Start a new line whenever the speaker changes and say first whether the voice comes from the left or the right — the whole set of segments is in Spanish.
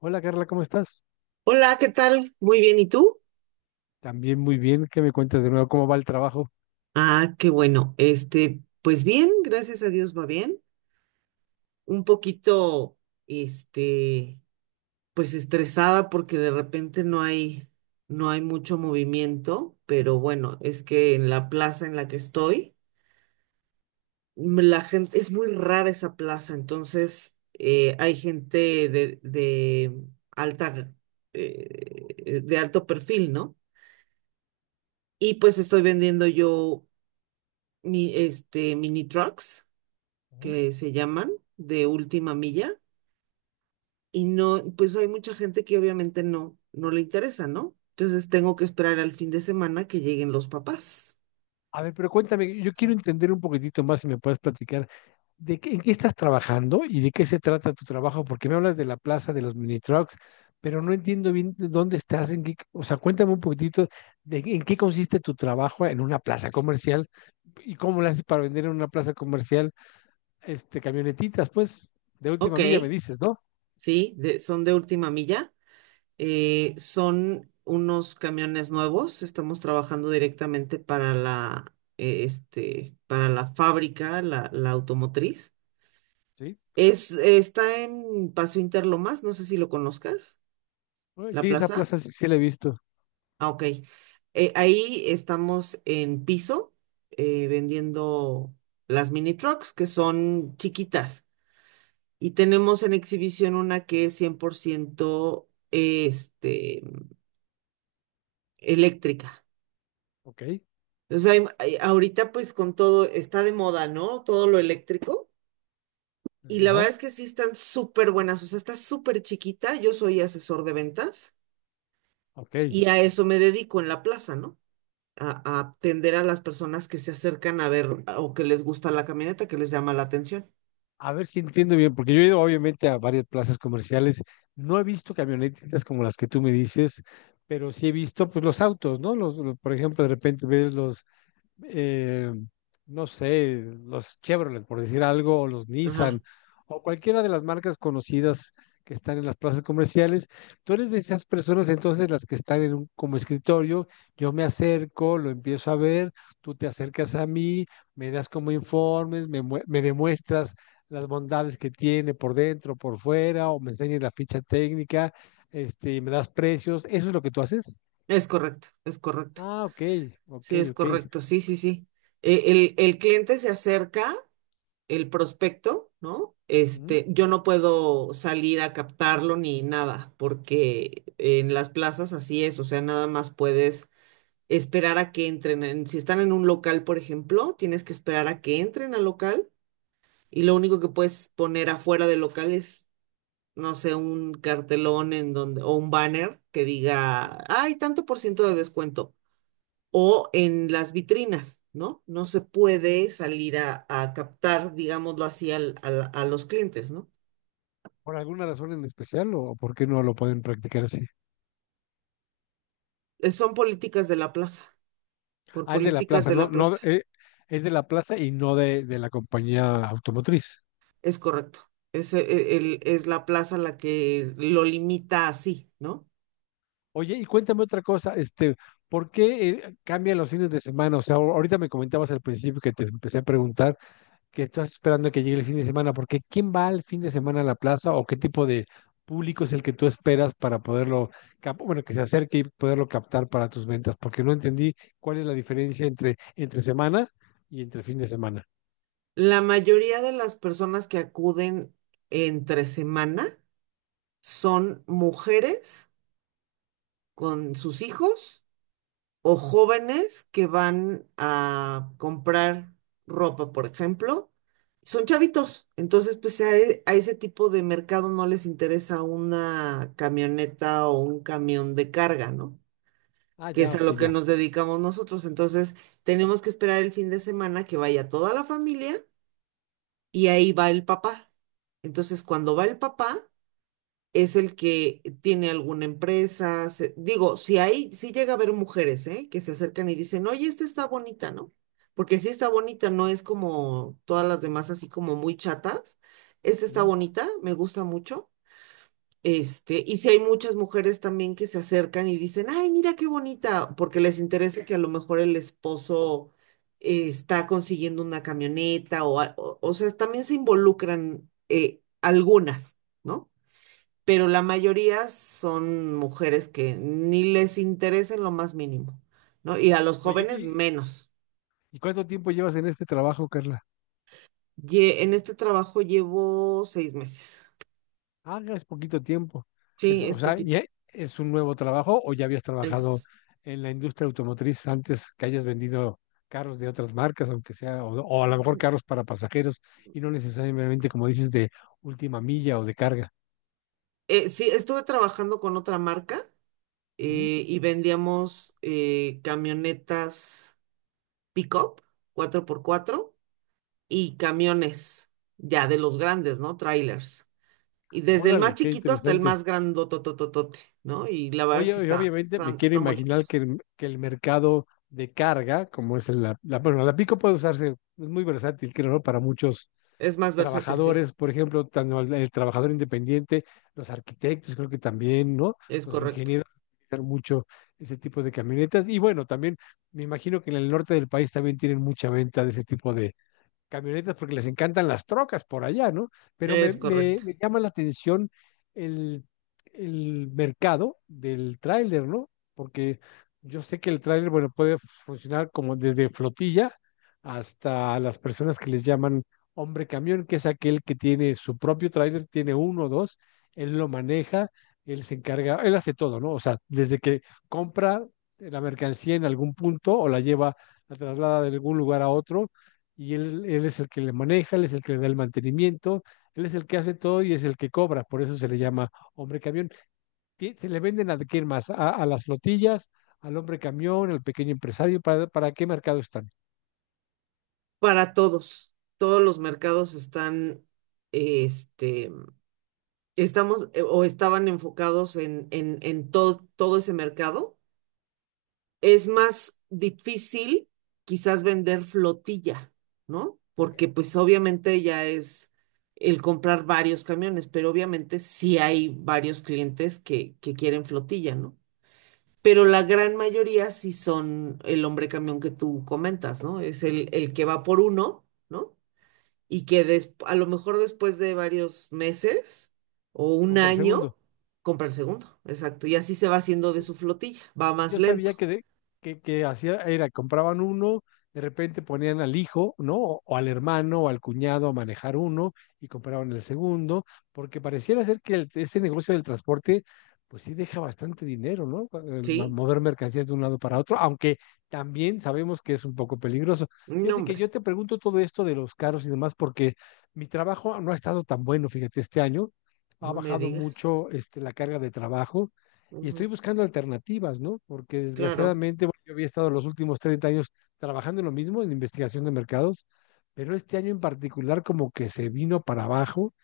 left: Hola Carla, ¿cómo estás?
right: Hola, ¿qué tal? Muy bien, ¿y tú?
left: También muy bien, ¿qué me cuentas de nuevo? ¿Cómo va el trabajo?
right: Ah, qué bueno. Pues bien, gracias a Dios va bien. Un poquito, este, pues estresada porque de repente no hay mucho movimiento, pero bueno, es que en la plaza en la que estoy, la gente, es muy rara esa plaza, entonces hay gente de alta, de alto perfil, ¿no? Y pues estoy vendiendo yo. Mi, mini trucks,
left: Ujú.
right: que se llaman, de última milla, y no, pues hay mucha gente que obviamente no le interesa, ¿no? Entonces tengo que esperar al fin de semana que lleguen los papás.
left: A ver, pero cuéntame, yo quiero entender un poquitito más si me puedes platicar de qué, en qué estás trabajando y de qué se trata tu trabajo, porque me hablas de la plaza de los mini trucks, pero no entiendo bien de dónde estás, en qué, o sea, cuéntame un poquitito de en qué consiste tu trabajo en una plaza comercial y cómo lo haces para vender en una plaza comercial, camionetitas, pues, de
right: Ok,
left: última milla me dices, ¿no?
right: sí, son de última milla, son unos camiones nuevos, estamos trabajando directamente para para la fábrica, la automotriz.
left: Sí.
right: Es, está en Paso Interlomas, no sé si lo conozcas,
left: Uy,
right: la
left: sí, esa
right: plaza.
left: plaza sí, sí la he visto.
right: Ah, ok. Ahí estamos en piso vendiendo las mini trucks que son chiquitas y tenemos en exhibición una que es 100%, eléctrica.
left: Ok.
right: O sea, ahorita pues con todo está de moda, ¿no? Todo lo eléctrico y la
left: Ajá.
right: verdad es que sí están súper buenas, o sea, está súper chiquita. Yo soy asesor de ventas
left: Ok.
right: y a eso me dedico en la plaza, ¿no? A atender a las personas que se acercan a ver o que les gusta la camioneta, que les llama la atención.
left: A ver si entiendo bien, porque yo he ido obviamente a varias plazas comerciales. No he visto camionetitas como las que tú me dices, pero sí he visto pues los autos, ¿no? Los, por ejemplo, de repente ves los eh, no sé, los Chevrolet, por decir algo, o los
right: Ajá,
left: Nissan, o cualquiera de las marcas conocidas que están en las plazas comerciales. Tú eres de esas personas entonces, las que están en un, como escritorio, yo me acerco, lo empiezo a ver, tú te acercas a mí, me das como informes, me demuestras las bondades que tiene por dentro, por fuera, o me enseñas la ficha técnica, y me das precios. ¿Eso es lo que tú haces?
right: es correcto, es correcto.
left: Ah, ok, ok,
right: Sí, es
left: ok.
right: correcto, sí, sí, sí. El cliente se acerca, el prospecto, ¿no? Yo no puedo salir a captarlo ni nada, porque en las plazas así es, o sea, nada más puedes esperar a que entren. Si están en un local, por ejemplo, tienes que esperar a que entren al local y lo único que puedes poner afuera del local es no sé, un cartelón en donde, o un banner que diga, hay tanto por ciento de descuento, o en las vitrinas, ¿no? No se puede salir a captar, digámoslo así, a los clientes, ¿no?
left: ¿Por alguna razón en especial o por qué no lo pueden practicar así?
right: Son políticas de la plaza, por
left: Ah, es de la
right: políticas
left: plaza,
right: de
left: no,
right: la
left: no,
right: plaza,
left: es de la plaza y no de, de la compañía automotriz.
right: es correcto. Es la plaza la que lo limita así, ¿no?
left: Oye, y cuéntame otra cosa. ¿Por qué cambian los fines de semana? O sea, ahorita me comentabas al principio, que te empecé a preguntar, que estás esperando que llegue el fin de semana, porque ¿quién va al fin de semana a la plaza o qué tipo de público es el que tú esperas para poderlo, bueno, que se acerque y poderlo captar para tus ventas? Porque no entendí cuál es la diferencia entre entre semana y entre fin de semana.
right: La mayoría de las personas que acuden entre semana son mujeres con sus hijos o jóvenes que van a comprar ropa, por ejemplo, son chavitos. Entonces, a ese tipo de mercado no les interesa una camioneta o un camión de carga, ¿no?
left: Ah,
right: Que
left: ya,
right: es a
left: ok,
right: lo que
left: ya.
right: nos dedicamos nosotros. Entonces, tenemos que esperar el fin de semana que vaya toda la familia y ahí va el papá. Entonces, cuando va el papá, es el que tiene alguna empresa. Digo, si llega a haber mujeres, ¿eh? Que se acercan y dicen, oye, esta está bonita, ¿no? Porque si está bonita, no es como todas las demás así como muy chatas. Esta está
left: Ujú.
right: bonita, me gusta mucho. Y si hay muchas mujeres también que se acercan y dicen, ay, mira qué bonita, porque les interesa que a lo mejor el esposo está consiguiendo una camioneta o sea, también se involucran algunas, ¿no? Pero la mayoría son mujeres que ni les interesa en lo más mínimo, ¿no? Y a los
left: Oye,
right: jóvenes menos.
left: y cuánto tiempo llevas en este trabajo, Carla?
right: En este trabajo llevo 6 meses.
left: Ah, ya es poquito tiempo. Es,
right: Sí,
left: o
right: es
left: sea,
right: poquita.
left: ¿ya es un nuevo trabajo o ya habías trabajado
right: Es,
left: en la industria automotriz antes, que hayas vendido carros de otras marcas, aunque sea, o a lo mejor carros para pasajeros y no necesariamente, como dices, de última milla o de carga?
right: sí, estuve trabajando con otra marca
left: Ujú.
right: y vendíamos camionetas pick-up 4x4 y camiones ya de los grandes, ¿no? Trailers. Y desde el más
left: Órale, qué
right: chiquito hasta el
left: interesante.
right: más grandotototote, ¿no? Y la verdad es que
left: Oye, y obviamente me quiero
right: están
left: imaginar
right: bonitos.
left: que el mercado de carga, como es el- la, bueno, la pico puede usarse, es muy versátil, creo, ¿no? Para muchos
right: Es más versátil, sí.
left: trabajadores, por ejemplo, tanto el trabajador independiente, los arquitectos, creo que también, ¿no?
right: Es
left: Los
right: correcto.
left: ingenieros utilizan mucho ese tipo de camionetas. Y bueno, también me imagino que en el norte del país también tienen mucha venta de ese tipo de camionetas, porque les encantan las trocas por allá, ¿no? Pero me,
right: Es correcto.
left: me llama la atención el, el mercado del tráiler, ¿no? Porque yo sé que el tráiler, bueno, puede funcionar como desde flotilla hasta las personas que les llaman hombre camión, que es aquel que tiene su propio tráiler, tiene uno o dos, él lo maneja, él se encarga, él hace todo, ¿no? O sea, desde que compra la mercancía en algún punto o la lleva, la traslada de algún lugar a otro y él es el que le maneja, él es el que le da el mantenimiento, él es el que hace todo y es el que cobra. Por eso se le llama hombre camión. Se le venden a quién más, a las flotillas, al hombre camión, al pequeño empresario, para qué mercado están?
right: Para todos. Todos los mercados están, este, estamos o estaban enfocados en todo, todo ese mercado. Es más difícil quizás vender flotilla, ¿no?
left: Ok,
right: Porque pues obviamente ya es el comprar varios camiones, pero obviamente sí hay varios clientes que quieren flotilla, ¿no? Pero la gran mayoría sí son el hombre camión que tú comentas, ¿no? Es el que va por uno, ¿no? Y a lo mejor después de varios meses o un
left: compra el
right: año
left: segundo.
right: compra el segundo, exacto. Y así se va haciendo de su flotilla, va
left: Sí,
right: más
left: yo sabía
right: lento,
left: que, que hacía, era, compraban uno, de repente ponían al hijo, ¿no? O al hermano o al cuñado a manejar uno, y compraban el segundo, porque pareciera ser que ese negocio del transporte, pues sí deja bastante dinero, ¿no? El
right: ¿sí?
left: mover mercancías de un lado para otro, aunque también sabemos que es un poco peligroso.
right: No,
left: Fíjate que
right: hombre,
left: yo te pregunto todo esto de los carros y demás, porque mi trabajo no ha estado tan bueno, fíjate, este año. Ha
right: no me
left: bajado
right: digas.
left: mucho la carga de trabajo y estoy
right: Ujú,
left: buscando alternativas, ¿no? Porque
right: claro,
left: desgraciadamente, bueno, yo había estado los últimos 30 años trabajando en lo mismo, en investigación de mercados, pero este año en particular como que se vino para abajo,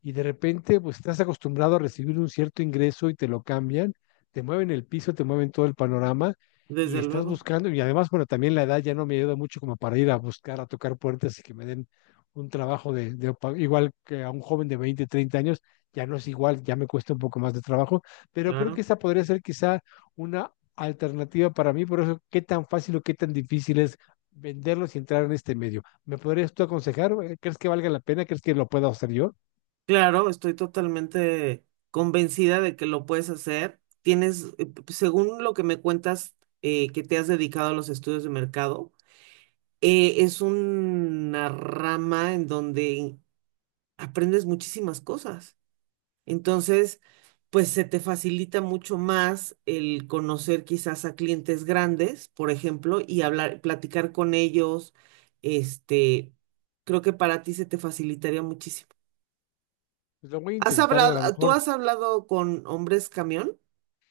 left: y de repente pues estás acostumbrado a recibir un cierto ingreso y te lo cambian, te mueven el piso, te mueven todo el panorama y
right: desde
left: estás
right: luego,
left: buscando. Y además, bueno, también la edad ya no me ayuda mucho como para ir a buscar, a tocar puertas y que me den un trabajo de, igual que a un joven de 20 30 años, ya no es igual, ya me cuesta un poco más de trabajo, pero creo que
right: claro.
left: esa podría ser quizá una alternativa para mí. Por eso, qué tan fácil o qué tan difícil es venderlos y entrar en este medio. ¿Me podrías tú aconsejar? ¿Crees que valga la pena? ¿Crees que lo pueda hacer yo?
right: Claro, estoy totalmente convencida de que lo puedes hacer. Tienes, según lo que me cuentas, que te has dedicado a los estudios de mercado, es una rama en donde aprendes muchísimas cosas. Entonces, pues se te facilita mucho más el conocer quizás a clientes grandes, por ejemplo, y hablar, platicar con ellos. Este, Creo que para ti se te facilitaría muchísimo.
left: Pues lo voy a intentar a lo
right: ¿Tú
left: mejor.
right: has hablado con hombres camión?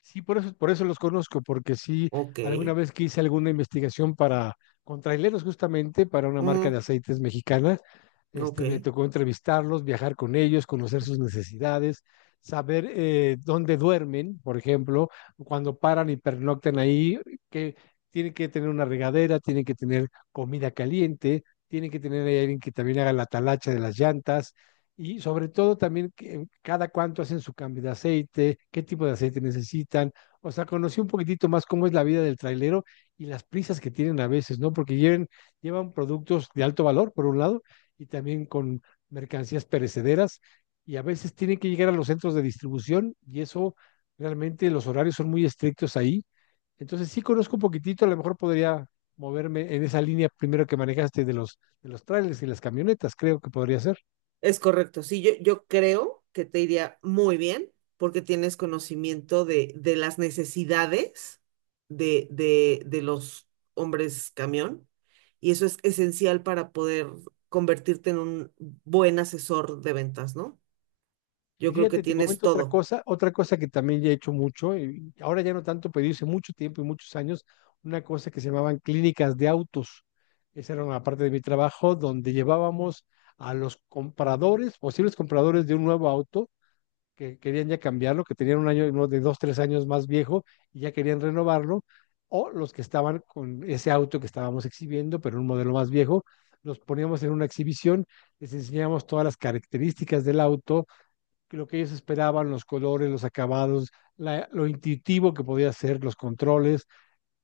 left: Sí, por eso los conozco, porque sí,
right: Ok.
left: alguna vez que hice alguna investigación para con traileros, justamente para una marca de
right: Mm,
left: aceites mexicana,
right: ok.
left: me tocó entrevistarlos, viajar con ellos, conocer sus necesidades, saber dónde duermen, por ejemplo, cuando paran y pernoctan ahí, que tienen que tener una regadera, tienen que tener comida caliente, tienen que tener ahí alguien que también haga la talacha de las llantas, y sobre todo también cada cuánto hacen su cambio de aceite, qué tipo de aceite necesitan. O sea, conocí un poquitito más cómo es la vida del trailero y las prisas que tienen a veces, ¿no? Porque llevan productos de alto valor, por un lado, y también con mercancías perecederas, y a veces tienen que llegar a los centros de distribución y eso, realmente los horarios son muy estrictos ahí. Entonces sí conozco un poquitito. A lo mejor podría moverme en esa línea primero que manejaste, de los trailers y las camionetas. Creo que podría ser.
right: Es correcto, sí, yo creo que te iría muy bien porque tienes conocimiento de las necesidades de los hombres camión y eso es esencial para poder convertirte en un buen asesor de ventas, ¿no?
left: Y
right: Yo creo que
left: fíjate, te
right: tienes
left: comento
right: todo.
left: otra cosa que también ya he hecho mucho, y ahora ya no tanto, pero hice mucho tiempo y muchos años, una cosa que se llamaban clínicas de autos. Esa era una parte de mi trabajo donde llevábamos a los compradores, posibles compradores de un nuevo auto, que querían ya cambiarlo, que tenían un año, uno de dos, tres años más viejo y ya querían renovarlo, o los que estaban con ese auto que estábamos exhibiendo, pero un modelo más viejo, los poníamos en una exhibición, les enseñábamos todas las características del auto, que lo que ellos esperaban, los colores, los acabados, lo intuitivo que podía ser, los controles,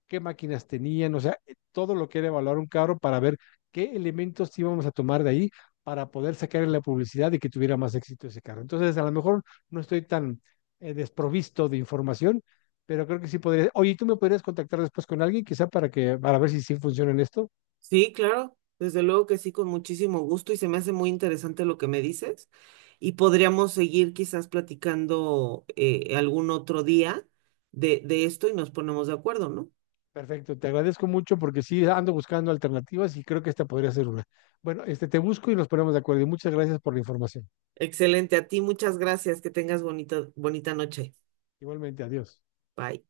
left: qué máquinas tenían, o sea, todo lo que era evaluar un carro para ver qué elementos íbamos a tomar de ahí para poder sacar en la publicidad y que tuviera más éxito ese carro. Entonces, a lo mejor no estoy tan desprovisto de información, pero creo que sí podría. Oye, ¿tú me podrías contactar después con alguien, quizá para que, para ver si sí funciona en esto?
right: Sí, claro, desde luego que sí, con muchísimo gusto y se me hace muy interesante lo que me dices y podríamos seguir quizás platicando algún otro día de esto y nos ponemos de acuerdo, ¿no?
left: Perfecto, te agradezco mucho porque sí ando buscando alternativas y creo que esta podría ser una. Bueno, este te busco y nos ponemos de acuerdo. Y muchas gracias por la información.
right: Excelente, a ti muchas gracias, que tengas bonito, bonita noche.
left: Igualmente, adiós.
right: Bye.